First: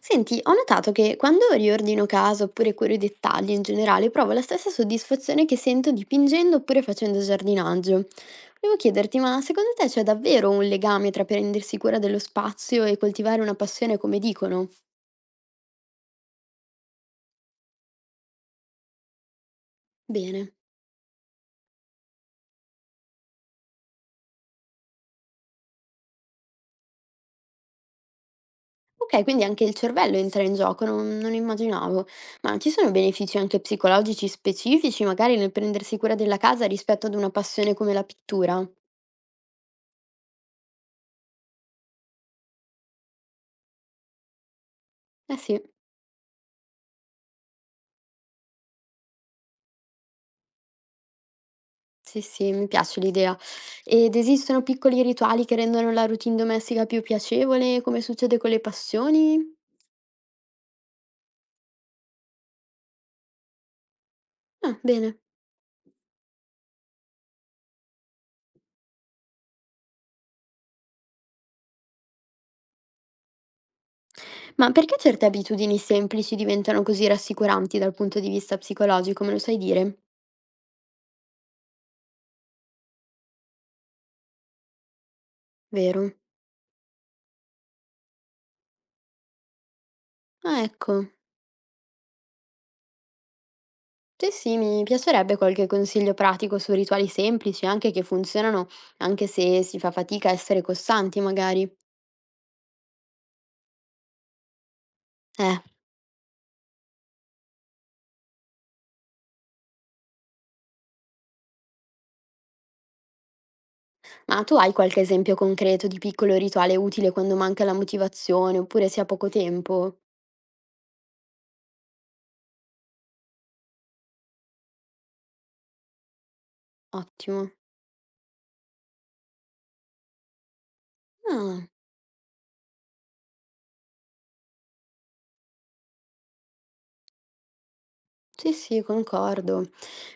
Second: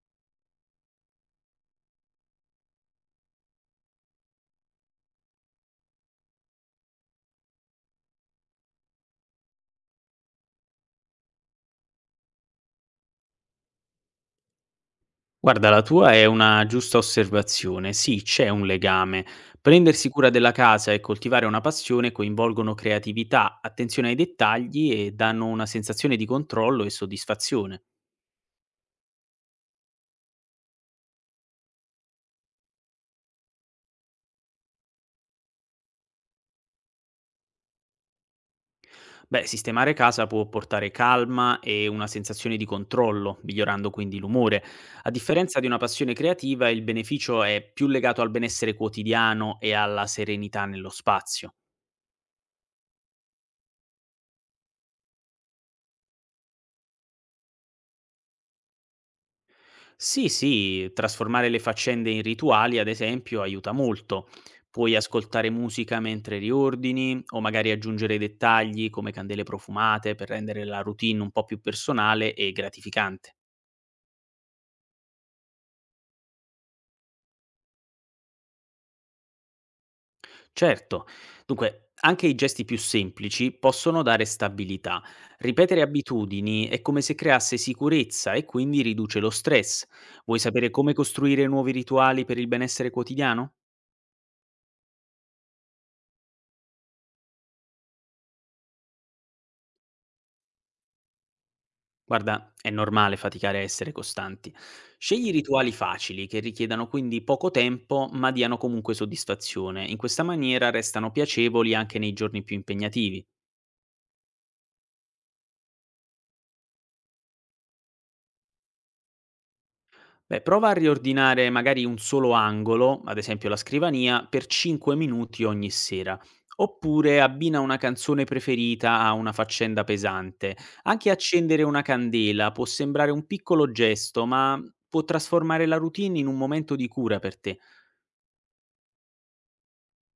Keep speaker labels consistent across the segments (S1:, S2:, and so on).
S1: Senti, ho notato che quando riordino casa oppure curo i dettagli in generale, provo la stessa soddisfazione che sento dipingendo oppure facendo giardinaggio. Volevo chiederti, ma secondo te c'è davvero un legame tra prendersi cura dello spazio e coltivare una passione come dicono?
S2: Guarda, la tua è una giusta osservazione. Sì, c'è un legame. Prendersi cura della
S1: Bene.
S2: casa e coltivare una passione coinvolgono creatività, attenzione ai dettagli e danno una sensazione di controllo e soddisfazione.
S1: Ok, quindi anche il cervello entra in gioco, non immaginavo. Ma ci sono benefici anche psicologici specifici, magari nel prendersi cura della casa rispetto ad una passione come la pittura?
S2: Beh, sistemare casa può portare calma e una sensazione di controllo, migliorando quindi l'umore. A
S1: Eh
S2: differenza
S1: sì.
S2: di una passione creativa, il beneficio è più legato al benessere quotidiano e alla serenità nello spazio.
S1: Sì, sì, mi piace l'idea. Ed esistono piccoli rituali che rendono la routine domestica più piacevole, come succede con le passioni?
S2: Sì, sì, trasformare le faccende in rituali, ad esempio, aiuta molto.
S1: Ah,
S2: Puoi
S1: bene.
S2: ascoltare musica mentre riordini o magari aggiungere dettagli come candele profumate per rendere la routine un po' più personale e gratificante.
S1: Ma perché certe abitudini semplici diventano così rassicuranti dal punto di vista psicologico, me lo sai dire?
S2: Certo, dunque, anche i gesti più semplici possono dare stabilità. Ripetere
S1: Vero?
S2: abitudini è come se creasse sicurezza e quindi riduce lo stress. Vuoi
S1: Ah,
S2: sapere come
S1: ecco.
S2: costruire nuovi rituali per il benessere quotidiano?
S1: Sì, sì, mi piacerebbe qualche consiglio pratico su rituali semplici, anche che funzionano, anche se si fa fatica a essere costanti, magari.
S2: Guarda, è normale faticare a essere costanti. Scegli
S1: Eh.
S2: rituali facili che richiedano quindi poco tempo ma diano comunque soddisfazione. In questa maniera restano piacevoli anche nei giorni più impegnativi.
S1: Ma tu hai qualche esempio concreto di piccolo rituale utile quando manca la motivazione oppure si ha poco tempo?
S2: Beh, prova a riordinare magari un solo angolo, ad esempio la scrivania, per 5 minuti ogni sera. Oppure
S1: Ottimo.
S2: abbina una canzone preferita a una faccenda pesante. Anche accendere
S1: Ah,
S2: una candela può sembrare un piccolo gesto, ma può trasformare la routine in un momento di cura per te.
S1: sì, sì, concordo.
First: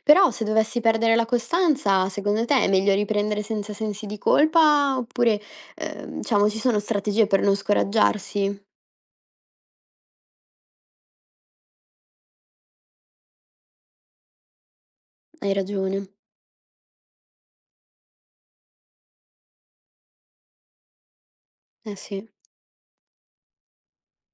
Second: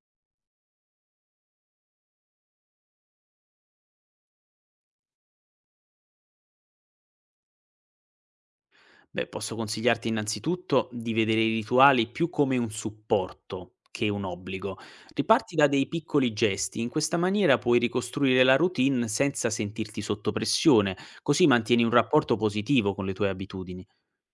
S1: Però se dovessi perdere la costanza, secondo te è meglio riprendere senza sensi di colpa oppure, diciamo, ci sono strategie per non scoraggiarsi?
S2: Beh, posso consigliarti innanzitutto di vedere i rituali più come un supporto che un obbligo.
S1: Hai
S2: Riparti da dei
S1: ragione.
S2: piccoli gesti, in questa maniera puoi ricostruire la routine senza sentirti sotto pressione, così mantieni un
S1: Eh sì,
S2: rapporto positivo con le tue abitudini.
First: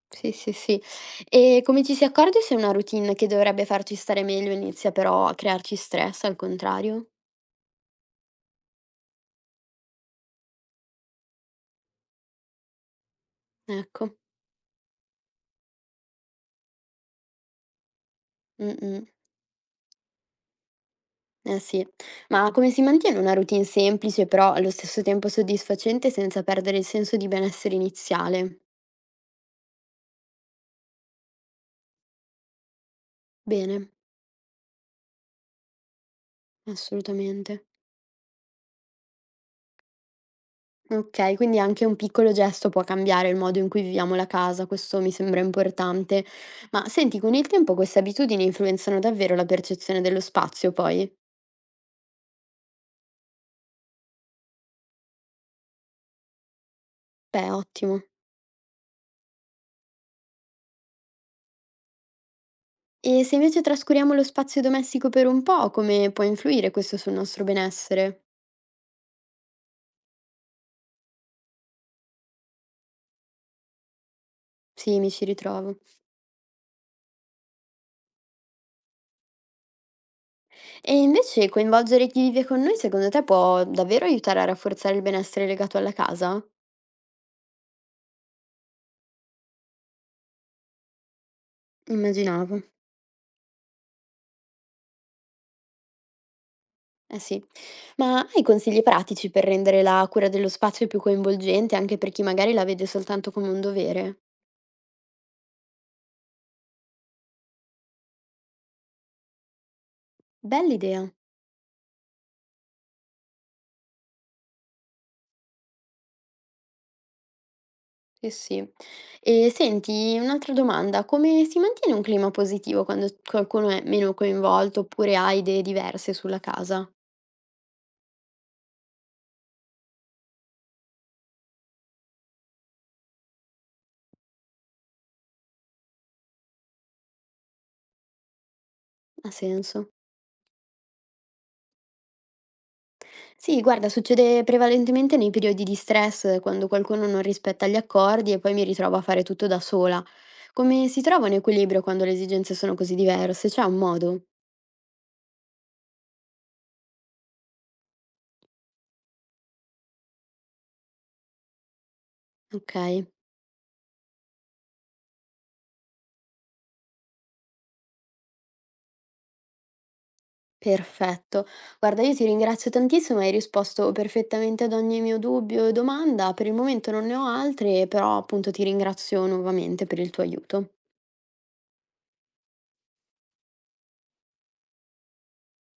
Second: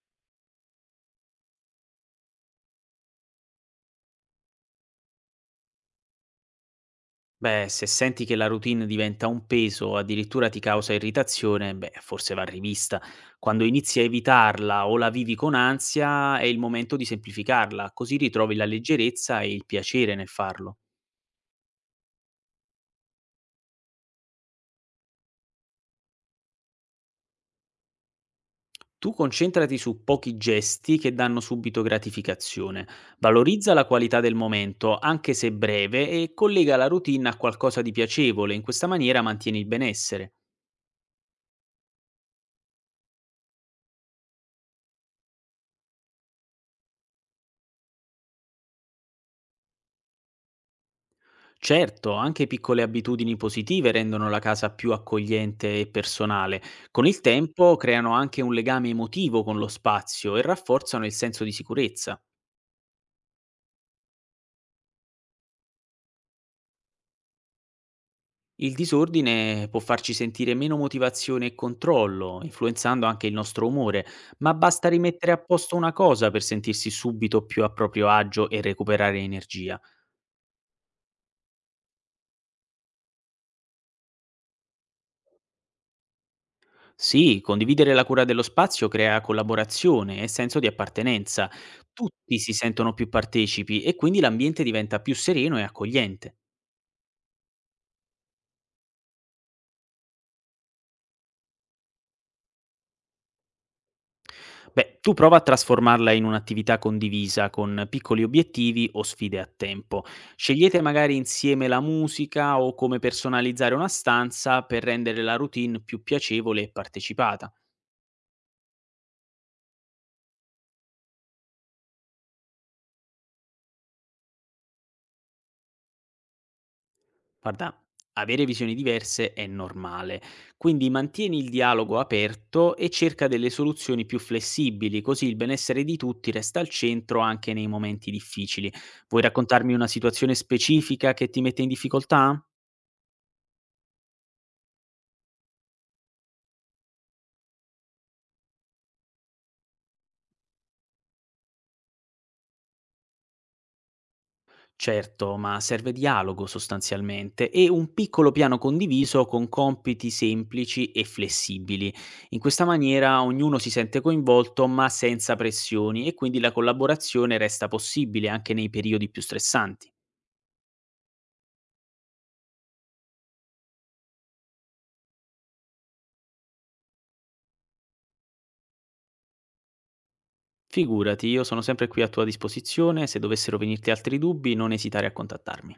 S1: sì, sì, sì. E come ci si accorge se una routine che dovrebbe farci stare meglio inizia però a crearci stress, al contrario?
S2: Beh, se senti che la routine diventa un peso o addirittura ti causa irritazione, beh, forse va rivista. Quando inizi a
S1: Ecco.
S2: evitarla o la vivi con ansia, è il momento di semplificarla, così ritrovi la
S1: Mm, mm.
S2: leggerezza e il piacere nel farlo.
S1: Eh sì, ma come si mantiene una routine semplice, però allo stesso tempo soddisfacente senza perdere il senso di benessere iniziale?
S2: Tu concentrati su pochi gesti che danno subito gratificazione, valorizza la
S1: Bene,
S2: qualità del momento, anche se breve, e collega la routine a
S1: assolutamente.
S2: qualcosa di piacevole, in questa maniera mantieni il benessere.
S1: Ok, quindi anche un piccolo gesto può cambiare il modo in cui viviamo la casa, questo mi sembra importante. Ma senti, con il tempo queste abitudini influenzano davvero la percezione dello spazio, poi?
S2: Certo, anche piccole abitudini positive rendono la casa più accogliente e personale. Con il
S1: Beh,
S2: tempo
S1: ottimo.
S2: creano anche un legame emotivo con lo spazio e rafforzano il senso di sicurezza.
S1: E se invece trascuriamo lo spazio domestico per un po', come può influire questo sul nostro benessere?
S2: Il disordine può farci sentire meno motivazione e controllo, influenzando anche il nostro umore, ma basta
S1: Sì, mi ci
S2: rimettere a posto
S1: ritrovo.
S2: una cosa per sentirsi subito più a proprio agio e recuperare energia.
S1: E invece coinvolgere chi vive con noi, secondo te, può davvero aiutare a rafforzare il benessere legato alla casa?
S2: Sì, condividere la cura dello spazio crea collaborazione e senso di appartenenza. Tutti si
S1: Immaginavo.
S2: sentono più partecipi e quindi l'ambiente diventa più sereno e accogliente.
S1: Eh sì. Ma hai consigli pratici per rendere la cura dello spazio più coinvolgente anche per chi magari la vede soltanto come un dovere?
S2: Beh, tu prova a trasformarla in un'attività condivisa con piccoli obiettivi o sfide a tempo.
S1: Bella
S2: Scegliete
S1: idea.
S2: magari insieme la musica o come personalizzare una stanza per rendere la routine più piacevole e partecipata.
S1: Eh sì. E senti, un'altra domanda, come si mantiene un clima positivo quando qualcuno è meno coinvolto oppure ha idee diverse sulla casa?
S2: Guarda, avere visioni diverse è normale, quindi mantieni il dialogo aperto e cerca delle soluzioni più flessibili, così il benessere di tutti resta al centro anche nei momenti difficili. Vuoi
S1: Ha
S2: raccontarmi una
S1: senso?
S2: situazione specifica che ti mette in difficoltà?
S1: Sì, guarda, succede prevalentemente nei periodi di stress, quando qualcuno non rispetta gli accordi e poi mi ritrovo a fare tutto da sola. Come si trova un equilibrio quando le esigenze sono così diverse? C'è un modo?
S2: Certo, ma serve dialogo sostanzialmente e un piccolo piano condiviso con compiti semplici e flessibili. In questa
S1: Ok,
S2: maniera ognuno si sente coinvolto ma senza pressioni e quindi la collaborazione resta possibile anche nei periodi più stressanti.
S1: perfetto. Guarda, io ti ringrazio tantissimo, hai risposto perfettamente ad ogni mio dubbio e domanda. Per il momento non ne ho altre, però appunto ti ringrazio nuovamente per il tuo aiuto.
S2: Figurati, io sono sempre qui a tua disposizione, se dovessero venirti altri dubbi non esitare a contattarmi.